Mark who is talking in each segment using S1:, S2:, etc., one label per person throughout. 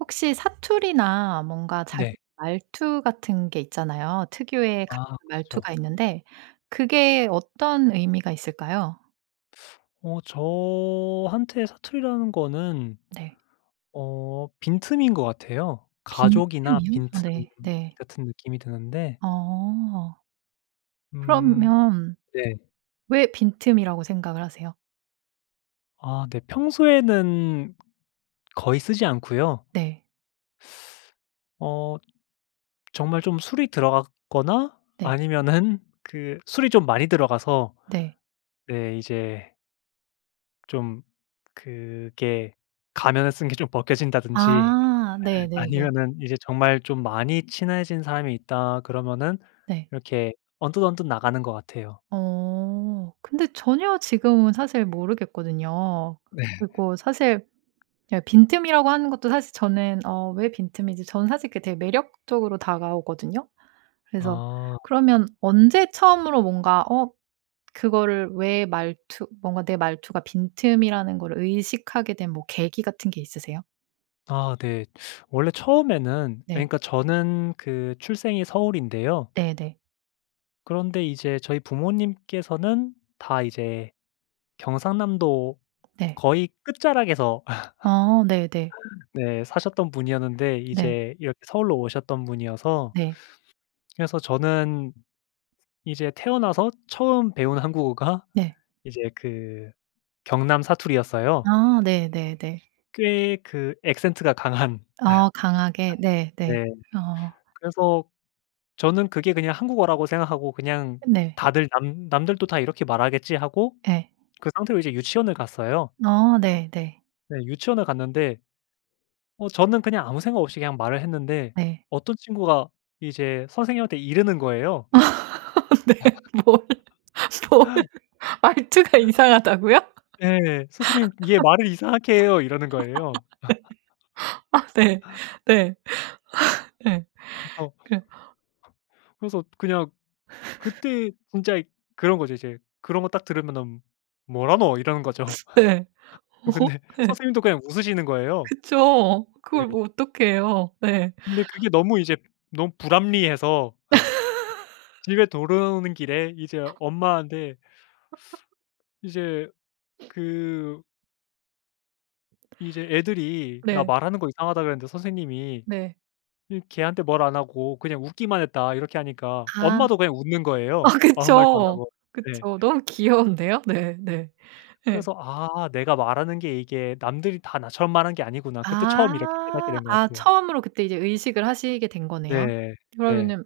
S1: 혹시 사투리나 뭔가
S2: 네.
S1: 자기 말투 같은 게 있잖아요. 특유의 [unintelligible]
S2: 아.
S1: 말투가
S2: 그렇죠.
S1: 있는데 그게 어떤 의미가 있을까요?
S2: 어. 저한테 사투리라는 거는.
S1: 네.
S2: 어 빈틈인 것 같아요. 가족이나
S1: 빈틈이요? 아.
S2: 빈틈
S1: 네. 네.
S2: 같은 느낌이 드는데
S1: 어.
S2: 음.
S1: 그러면
S2: 네.
S1: 왜 빈틈이라고 생각을 하세요?
S2: 아. 네. 평소에는 거의 쓰지 않고요.
S1: 네.
S2: 어. 정말 좀 술이 들어갔거나
S1: 네.
S2: 아니면은 그 술이 좀 많이 들어가서.
S1: 네.
S2: 네. 이제. 좀 그게 가면을 쓴 게 좀 벗겨진다든지
S1: 아. 네네네.
S2: 아니면은 이제 정말 좀 많이 친해진 사람이 있다 그러면은
S1: 네.
S2: 이렇게 언뜻언뜻 나가는 것 같아요.
S1: 어. 근데 전혀 지금은 사실 모르겠거든요.
S2: 네.
S1: 그리고 사실 이 빈틈이라고 하는 것도 사실 저는 "어 왜 빈틈이지?" 저는 사실 그게 매력적으로 다가오거든요. 그래서
S2: 아.
S1: 그러면 언제 처음으로 뭔가 어 그거를 왜 말투 뭔가 내 말투가 빈틈이라는 걸 의식하게 된 뭐 계기 같은 게 있으세요?
S2: 아. 네. 원래 처음에는
S1: 네.
S2: 그러니까 저는 그 출생이 서울인데요.
S1: 네네.
S2: 그런데 이제 저희 부모님께서는 다 이제 경상남도
S1: 네.
S2: 거의 끝자락에서.
S1: 어. 네네.
S2: 네. 사셨던 분이었는데
S1: 네.
S2: 이제 이렇게 서울로 오셨던 분이어서
S1: 네.
S2: 그래서 저는 이제 태어나서 처음 배운 한국어가
S1: 네.
S2: 이제 그 경남 사투리였어요.
S1: 아. 네네네.
S2: 꽤 그 악센트가 강한.
S1: 아. 강하게? 네네.
S2: 네.
S1: 어.
S2: 그래서 저는 그게 그냥 한국어라고 생각하고 그냥
S1: 네.
S2: 다들 "남 남들도 다 이렇게 말하겠지." 하고
S1: 네.
S2: 그 상태로 이제 유치원을 갔어요.
S1: 어. 네. 네.
S2: 네. 유치원을 갔는데 어 저는 그냥 아무 생각 없이 그냥 말을 했는데
S1: 네.
S2: 어떤 친구가 이제 선생님한테 이르는 거예요.
S1: 아. 네. 뭘? 뭘? 말투가 이상하다고요?
S2: 예. "선생님 얘 말을 이상하게 해요." 이러는 거예요.
S1: 네. 아. 네. 네. 네.
S2: 허 그래서
S1: 그래.
S2: 그래서 그냥 그때 진짜 이 그런 거죠 이제. 그런 거 딱 들으면은 "뭐라노?" 이러는 거죠.
S1: 네. 오호.
S2: 근데
S1: 네.
S2: 선생님도 그냥 웃으시는 거예요.
S1: 그쵸.
S2: 네.
S1: 그걸 뭐 어떡해요. 네.
S2: 근데 그게 너무 이제 너무 불합리해서 집에 돌아오는 길에 이제 엄마한테 이제 그 이제 "애들이 나
S1: 네.
S2: 말하는 거 이상하다 그랬는데 선생님이
S1: 네.
S2: 이 걔한테 뭐라 안 하고 그냥 웃기만 했다." 이렇게 하니까
S1: 아.
S2: 엄마도 그냥 웃는
S1: 어.
S2: 거예요. 아무 말도
S1: 그쵸.
S2: 안하고. 네.
S1: 그쵸. 너무 귀여운데요. 네네. 예.
S2: 그래서 "아 내가 말하는 게 이게 남들이 다 나처럼 말하는 게 아니구나." 그때 처음 이렇게 깨닫게
S1: 아.
S2: 된 것
S1: 아.
S2: 같아요.
S1: 처음으로 그때 이제 의식을 하시게 된 거네요?
S2: 네. 네.
S1: 그러면은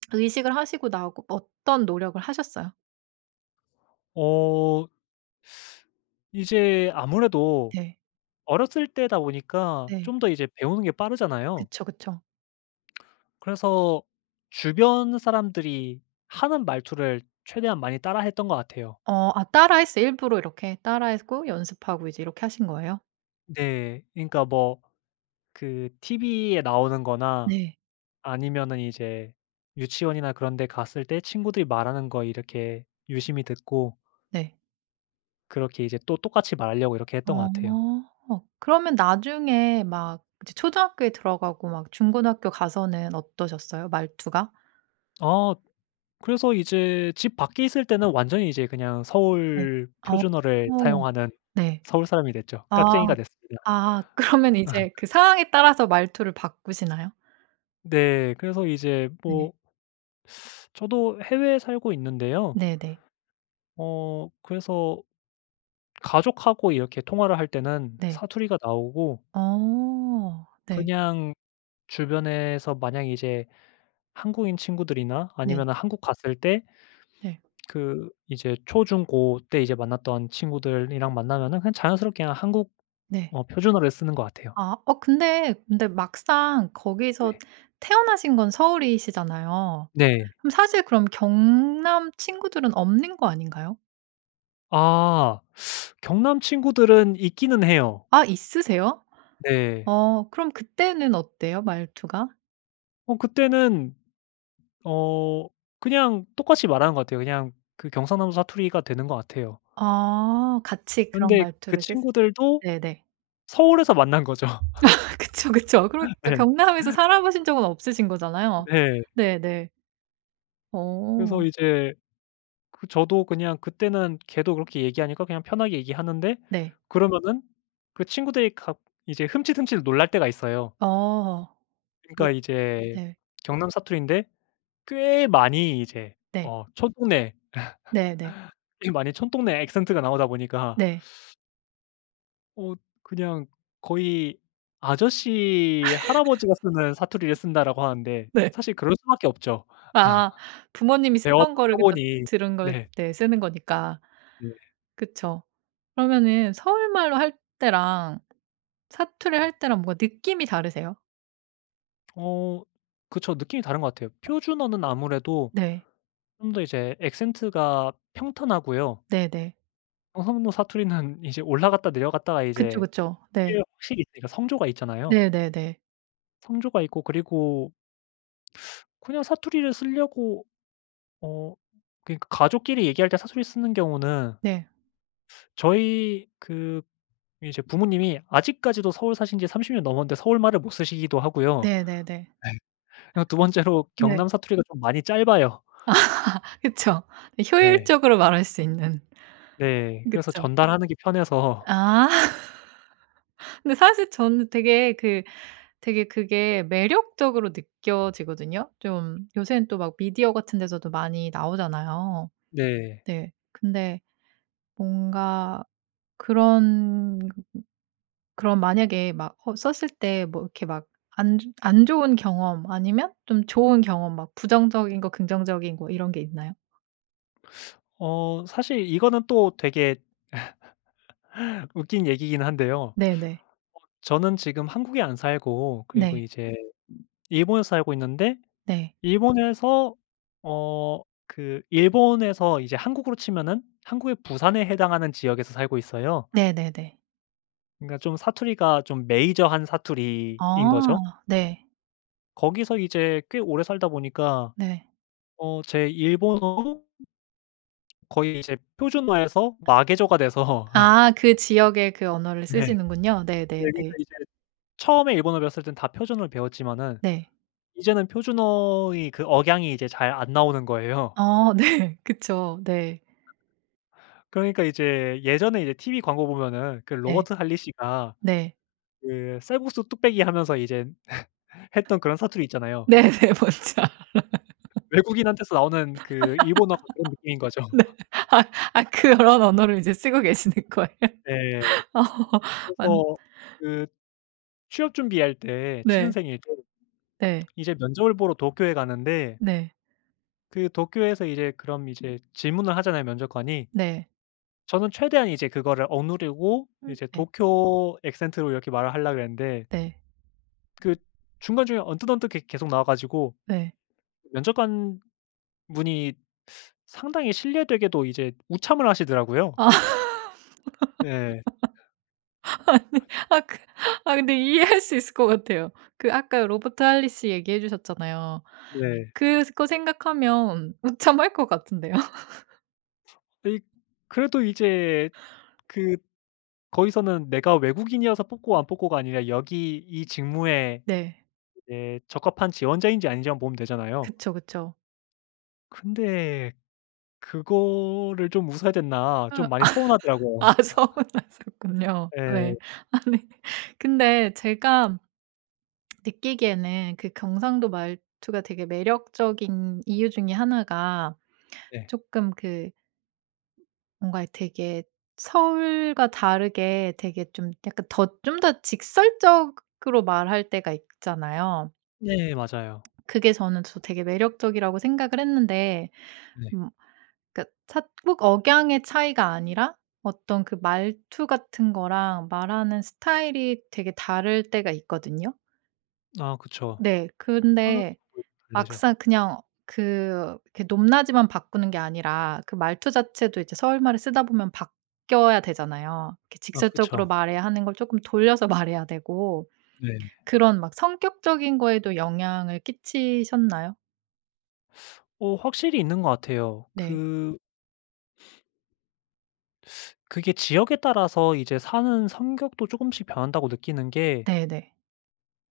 S1: 의식을 하시고 나고 어떤 노력을 하셨어요?
S2: 어. 이제 아무래도
S1: 네.
S2: 어렸을 때다 보니까
S1: 네.
S2: 좀 더 이제 배우는 게 빠르잖아요.
S1: 그쵸, 그쵸.
S2: 그래서 주변 사람들이 하는 말투를 최대한 많이 따라했던 것 같아요.
S1: 어. 아. 따라했어요 일부러 이렇게? 따라했고 연습하고 이제 이렇게 하신 거예요?
S2: 네. 그러니까 뭐 그 TV에 나오는 거나
S1: 네.
S2: 아니면은 이제 유치원이나 그런 데 갔을 때 친구들이 말하는 거 이렇게 유심히 듣고
S1: 네.
S2: 그렇게 이제 또 똑같이 말하려고 이렇게 했던 것 같아요.
S1: 어. 그러면 나중에 막 이제 초등학교에 들어가고 막 중고등학교 가서는 어떠셨어요 말투가?
S2: 아. 그래서 이제 집 밖에 있을 때는 완전히 이제 그냥
S1: 네.
S2: 서울
S1: 아.
S2: 표준어를 사용하는
S1: 네.
S2: 서울 사람이 됐죠.
S1: 아.
S2: 깍쟁이가 됐습니다.
S1: 아. 그러면 이제 그 상황에 따라서 말투를 바꾸시나요?
S2: 네. 그래서 이제
S1: 네.
S2: 뭐 저도 해외에 살고 있는데요.
S1: 네네.
S2: 어. 그래서 가족하고 이렇게 통화를 할 때는
S1: 네.
S2: 사투리가 나오고
S1: 오. 네.
S2: 그냥 주변에서 만약 이제 한국인 친구들이나
S1: 네.
S2: 아니면은 한국 갔을 때
S1: 네.
S2: 그 이제 초, 중, 고 때 이제 만났던 친구들이랑 만나면은 그냥 자연스럽게 한국어
S1: 네.
S2: 표준어를 쓰는 것 같아요.
S1: 아. 어 근데, 근데 막상 거기서
S2: 네.
S1: 태어나신 건 서울이시잖아요.
S2: 네.
S1: 그럼 사실 그럼 경남 친구들은 없는 거 아닌가요?
S2: 아. 경남 친구들은 있기는 해요.
S1: 아. 있으세요?
S2: 네.
S1: 어. 그럼 그때는 어때요 말투가?
S2: 어. 그때는. 어 그냥 똑같이 말하는 것 같아요. 그냥 그 경상남도 사투리가 되는 것 같아요.
S1: 아. 같이 그런
S2: 그런데 그
S1: 말투를 쓰
S2: 친구들도
S1: 네네.
S2: 서울에서 만난 거죠.
S1: 그쵸, 그쵸. 그러니까
S2: 네.
S1: 경남에서 살아 보신 적은 없으신 거잖아요.
S2: 네.
S1: 네네.
S2: 그래서
S1: 오.
S2: 이제 그 저도 그냥 그때는 걔도 그렇게 얘기하니까 그냥 편하게 얘기하는데
S1: 네.
S2: 그러면은 그 친구들이 가 이제 흠칫흠칫 놀랄 때가 있어요.
S1: 오. 왜
S2: 그러니까 이제
S1: 네.
S2: 경남 사투리인데 꽤 많이 이제
S1: 네.
S2: 어 촌동네
S1: 네네.
S2: 좀 많이 촌동네 악센트 가 나오다 보니까
S1: 네.
S2: 어. 그냥 거의 "아저씨, 할아버지가 쓰는 사투리를 쓴다."라고 하는데
S1: 네.
S2: 사실 그럴 수밖에 없죠.
S1: 아. 부모님이 쓰던
S2: 배워왔던
S1: 걸 그러니까
S2: 표본이
S1: 들은 걸
S2: 네.
S1: 네. 쓰는 거니까.
S2: 네.
S1: 그쵸. 그러면은 서울말로 할 때랑 사투리 할 때랑 뭔가 느낌이 다르세요?
S2: 어. 그쵸. 느낌이 다른 것 같아요. 표준어는 아무래도
S1: 네.
S2: 좀 더 이제 악센트가 평탄하고요.
S1: 네네.
S2: 경상도 사투리는 이제 올라갔다 내려갔다가
S1: 그쵸.
S2: 이제
S1: 그쵸. 네.
S2: 이게 확실히 있으니까 성조가 있잖아요.
S1: 네네네.
S2: 성조가 있고 그리고 그냥 사투리를 쓰려고 어 그러니까 가족끼리 얘기할 때 사투리를 쓰는 경우는
S1: 네.
S2: 저희 그 이제 부모님이 아직까지도 서울 사신지 30 년 넘었는데 서울말을 못 쓰시기도 하고요.
S1: 네네네.
S2: 네. 그리고 2 번째로
S1: 네.
S2: 경남 사투리가 좀 많이 짧아요.
S1: 그쵸.
S2: 네.
S1: 효율적으로 말할 수 있는.
S2: 네. 그래서
S1: 그쵸.
S2: 전달하는 게 편해서
S1: 아. 근데 사실 저는 되게 그 되게 그게 매력적으로 느껴지거든요. 좀 요새는 또 막 미디어 같은 데서도 많이 나오잖아요.
S2: 네.
S1: 네. 근데 뭔가 그런 그럼 만약에 막 허 썼을 때 이렇게 막 안 즈 안 좋은 경험 아니면 좀 좋은 경험 막 부정적인 것 긍정적인 것 이런 게 있나요?
S2: 어. 사실 이거는 또 되게 웃긴 얘기이긴 한데요. 어
S1: 네네.
S2: 저는 지금 한국에 안 살고 그리고
S1: 네.
S2: 이제 일본에서 살고 있는데
S1: 네.
S2: 일본에서 어 그 일본에서 이제 한국으로 치면은 한국의 부산에 해당하는 지역에서 살고 있어요.
S1: 네네네.
S2: 그러니까 좀 사투리가 좀 메이저한
S1: 아.
S2: 사투리인거죠.
S1: 네.
S2: 거기서 이제 꽤 오래 살다 보니까
S1: 네.
S2: 어 제 일본어도 거의 이제 표준어에서 마개조가 돼서.
S1: 아. 그 지역의 그 언어를
S2: 네. 네.
S1: 쓰시는군요. 네네네.
S2: 그러니까 이제 처음에 일본어를 배웠을 땐 다 표준어로 배웠지만은
S1: 네.
S2: 이제는 표준어의 그 억양이 이제 잘 안 나오는 거예요.
S1: 어. 네. 그쵸. 네.
S2: 그러니까 이제 예전에 이제 TV 광고 보면은 그
S1: 네.
S2: Robert Holley씨가
S1: 네.
S2: 그 쌀국수 뚝배기 하면서 이제 했던 그런 사투리 있잖아요.
S1: 네네. 뭔지 알아요.
S2: 외국인한테서 나오는 그 일본어 같은 느낌인 거죠.
S1: 네. 아 아. 그런 언어를 이제 쓰고 계시는 거예요?
S2: 네.
S1: 오. 완
S2: 그래서 그 취업 준비할 때
S1: 네.
S2: 취준생일 때
S1: 네.
S2: 이제 면접을 보러 도쿄에 가는데
S1: 네.
S2: 그 도쿄에서 이제 그럼 이제 질문을 하잖아요 면접관이.
S1: 네.
S2: 저는 최대한 이제 그거를 억누르고
S1: 음.
S2: 이제
S1: 네.
S2: 도쿄 악센트로 이렇게 말을 하려고 그랬는데
S1: 네.
S2: 그 중간 중간에 언뜻언뜻 계 계속 나와 가지고
S1: 네.
S2: 면접관분이 상당히 실례되게도 이제 웃참을 하시더라고요.
S1: 아.
S2: 네.
S1: 아니 아까. 아 근데 이해할 수 있을 것 같아요. 그 아까 Robert Holley씨 얘기해 주셨잖아요.
S2: 네.
S1: 그거 생각하면 웃참할 것 같은데요.
S2: 아이. 그래도 이제 그 거기서는 내가 외국인이어서 뽑고 안 뽑고가 아니라 여기 이 직무에
S1: 네.
S2: 이제 적합한 지원자인지 아닌지만 보면 되잖아요.
S1: 그쵸, 그쵸.
S2: 근데 그거를 좀 웃어야
S1: 어.
S2: 됐나 좀 많이
S1: 아.
S2: 서운하더라고요.
S1: 서운하셨군요.
S2: 네.
S1: 네. 아니. 근데 제가 느끼기에는 그 경상도 말투가 되게 매력적인 이유 중에 1 가
S2: 네.
S1: 조금 그 뭔가 되게 서울과 다르게 되게 좀 약간 더 좀 더 직설적으로 말할 때가 있잖아요.
S2: 네. 맞아요.
S1: 그게 저는 저 되게 매력적이라고 생각을 했는데.
S2: 네.
S1: 음. 그러니까 차 꼭 억양의 차이가 아니라 어떤 그 말투 같은 거랑 말하는 스타일이 되게 다를 때가 있거든요?
S2: 아 그쵸.
S1: 네. 근데
S2: [unintelligible] 달래죠.
S1: 막상 그냥 그, 그 높낮이만 바꾸는 게 아니라 그 말투 자체도 이제 서울말을 쓰다 보면 바뀌어야 되잖아요. 이렇게
S2: 아
S1: 직접적으로
S2: 그쵸.
S1: 말해야 하는 걸 조금 돌려서 말해야 되고
S2: 네.
S1: 그런 막 성격적인 거에도 영향을 끼치셨나요?
S2: 어 확실히 있는 것 같아요.
S1: 네.
S2: 그 그게 지역에 따라서 이제 사는 성격도 조금씩 변한다고 느끼는 게
S1: 네네.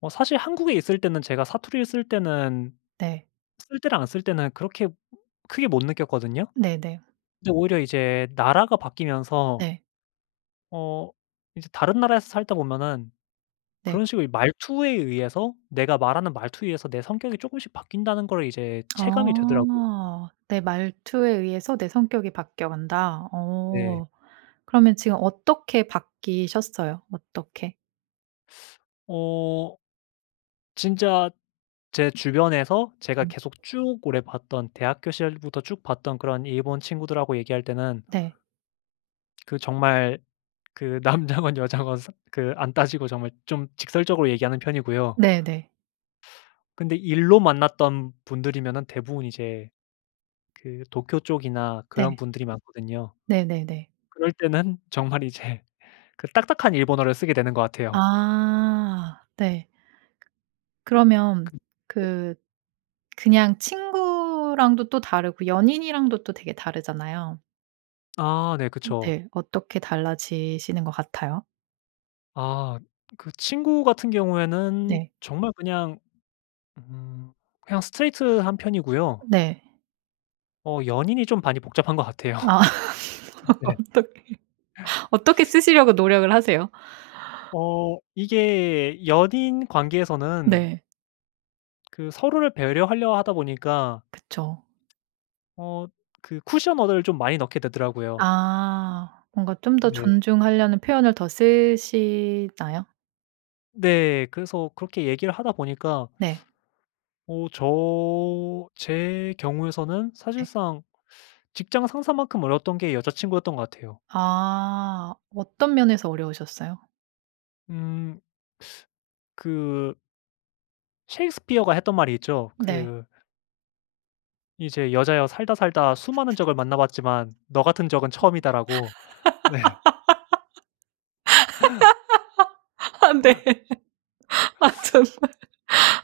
S2: 어 사실 한국에 있을 때는 제가 사투리를 쓸 때는
S1: 네.
S2: 쓸 때나 안 쓸 때나 그렇게 크게 못 느꼈거든요.
S1: 네네.
S2: 근데 오히려 이제 나라가 바뀌면서
S1: 네.
S2: 어 이제 다른 나라에서 살다 보면은
S1: 네.
S2: 그런 식으로 이 말투에 의해서, 내가 말하는 말투에 의해서 내 성격이 조금씩 바뀐다는 걸 이제 체감이 되더라고요.
S1: 어. 내 말투에 의해서 내 성격이 바뀌어 간다.
S2: 네.
S1: 어 그러면 지금 어떻게 바뀌셨어요? 어떻게?
S2: 어 진짜 제 주변에서 제가
S1: 네.
S2: 계속 쭉 오래 봤던 대학교 시절부터 쭉 봤던 그런 일본 친구들하고 얘기할 때는
S1: 네.
S2: 그 정말 그 남자건 여자건 스 그 안 따지고 정말 좀 직설적으로 얘기하는 편이고요.
S1: 네네.
S2: 근데 일로 만났던 분들이면은 대부분 이제 그 도쿄 쪽이나
S1: 네.
S2: 그런 분들이 많거든요.
S1: 네네네.
S2: 그럴 때는 정말 이제 그 딱딱한 일본어를 쓰게 되는 것 같아요.
S1: 아 네. 그러면
S2: 그 네.
S1: 그 그냥 친구랑도 또 다르고 연인이랑도 또 되게 다르잖아요.
S2: 아 네. 그쵸.
S1: 네. 어떻게 달라지시는 것 같아요?
S2: 아 그 친구 같은 경우에는
S1: 네.
S2: 정말 그냥 음 그냥 스트레이트 한 편이고요.
S1: 네.
S2: 어 연인이 좀 많이 복잡한 것 같아요.
S1: 아
S2: 네.
S1: 어떻게 어떻게 쓰시려고 노력을 하세요?
S2: 어 이게 연인 관계에서는
S1: 네.
S2: 그 서로를 배려하려 하다 보니까
S1: 그쵸.
S2: 어 그 쿠션 언어를 좀 많이 넣게 되더라고요.
S1: 아 뭔가 좀 더
S2: 네.
S1: 존중하려는 표현을 더 쓰시나요?
S2: 네. 그래서 그렇게 얘기를 하다 보니까
S1: 네.
S2: 어 저 제 경우에서는
S1: 네.
S2: 사실상 직장 상사만큼 어려웠던 게 여자친구였던 것 같아요.
S1: 아 어떤 면에서 어려우셨어요?
S2: 음 그 셰익스피어가 했던 말이 있죠.
S1: 네.
S2: 그 이제 "여자여 살다 살다 수많은 적을 만나봤지만 너 같은 적은 처음이다."라고 네.
S1: 아 네. 아 정말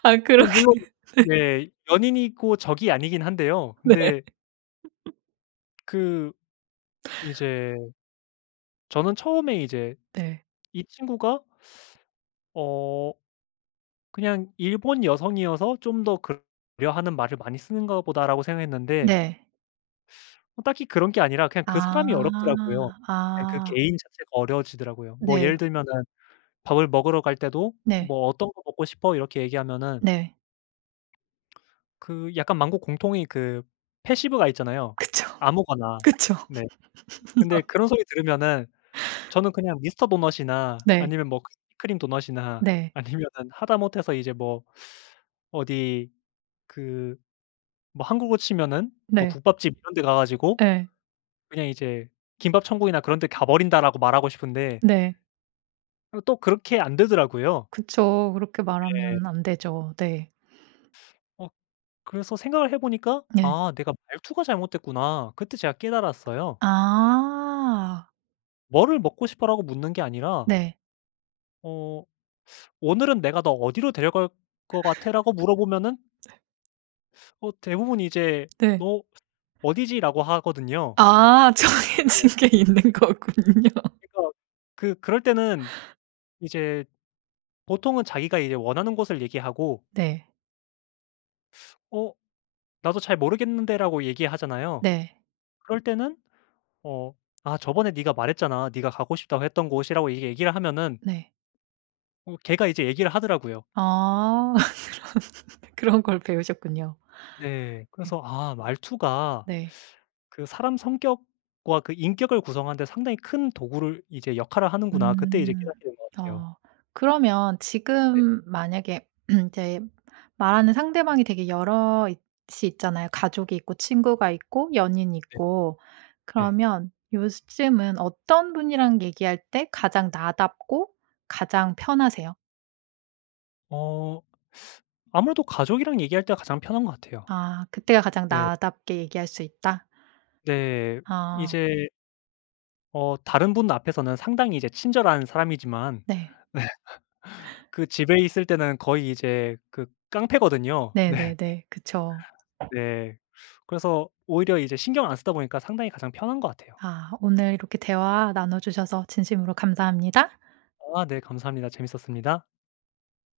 S1: 아
S2: 어
S1: 그렇게
S2: 물론
S1: 네.
S2: 네 연인이고 적이 아니긴 한데요.
S1: 네.
S2: 근데 그 이제 저는 처음에 이제
S1: 네.
S2: 이 친구가 어 그냥 '일본 여성이어서 좀 더 그러 [unintelligible] 하는 말을 많이 쓰는가 보다.'라고 생각했는데
S1: 네.
S2: 어 딱히 그런 게 아니라 그냥 그 사람이
S1: 아.
S2: 어렵더라고요. 그냥 그
S1: 아.
S2: 개인 자체가 어려워지더라고요. 뭐
S1: 네.
S2: 예를 들면은 밥을 먹으러 갈 때도
S1: 네.
S2: "뭐 어떤 거 먹고 싶어?" 이렇게 얘기하면은
S1: 네.
S2: 그 약간 만국 공통의 그 패시브가 있잖아요.
S1: 그쵸.
S2: "아무거나."
S1: 그쵸.
S2: 네. 근데 그런 소리 들으면은 저는 그냥 미스터 도넛이나
S1: 네.
S2: 아니면 뭐 크 크림 도넛이나
S1: 네.
S2: 아니면은 하다못해서 이제 뭐 어디 그 뭐 한국으로 치면은 뭐
S1: 네.
S2: 국밥집 이런 데 가 가지고
S1: 예.
S2: 그냥 이제 "김밥천국이나 그런 데 가버린다."라고 말하고 싶은데
S1: 네.
S2: 어 또 그렇게 안 되더라고요.
S1: 그쵸. 그렇게
S2: 네.
S1: 말하면 안 되죠. 네.
S2: 어 그래서 생각을 해보니까
S1: 네.
S2: '아 내가 말투가 잘못됐구나.' 그때 제가 깨달았어요.
S1: 아.
S2: "뭐를 먹고 싶어?" 라고 묻는 게 아니라
S1: 네.
S2: 어 "오늘은 내가 너 어디로 데려갈 것 같아?"라고 물어보면은
S1: 네.
S2: 어 대부분 이제
S1: 네.
S2: "너 어디지."라고 하거든요.
S1: 아
S2: 네.
S1: 정해진 게 있는 거군요.
S2: 그니까 그 그럴 때는 이제 보통은 자기가 이제 원하는 곳을 얘기하고
S1: 네.
S2: 어 "나도 잘 모르겠는데."라고 얘기하잖아요.
S1: 네.
S2: 그럴 때는 어 "아 저번에 네가 말했잖아 네가 가고 싶다고 했던 곳."이라고 이렇게 얘기를 하면은
S1: 네.
S2: 어 걔가 이제 얘기를 하더라고요.
S1: 아 그런 그런 걸 배우셨군요.
S2: 네.
S1: 예.
S2: 그래서 '아 말투가
S1: 네.
S2: 그 사람 성격과 그 인격을 구성하는데 상당히 큰 도구를 이제 역할을 하는구나.' 그때 이제
S1: 음.
S2: 깨닫게 된 것 같아요.
S1: 어 그러면
S2: 네.
S1: 지금 만약에 이제 말하는 상대방이 대개 여럿이 있잖아요. 가족이 있고 친구가 있고 연인이
S2: 네.
S1: 있고.
S2: 네.
S1: 그러면 요즘은 어떤 분이랑 얘기할 때 가장 나답고 가장 편하세요?
S2: 어 아무래도 가족이랑 얘기할 때가 가장 편한 것 같아요.
S1: 아 그때가 가장
S2: 네.
S1: 나답게 얘기할 수 있다?
S2: 네.
S1: 아.
S2: 이제 어 다른 분 앞에서는 상당히 이제 친절한 사람이지만
S1: 네.
S2: 그 집에 있을 때는 거의 이제 그 깡패거든요. 네.
S1: 네네네. 그쵸.
S2: 네. 그래서 오히려 이제 신경 안 쓰다 보니까 상당히 가장 편한 것 같아요.
S1: 아 오늘 이렇게 대화 나눠 주셔서 진심으로 감사합니다.
S2: 아 네. 감사합니다. 재밌었습니다.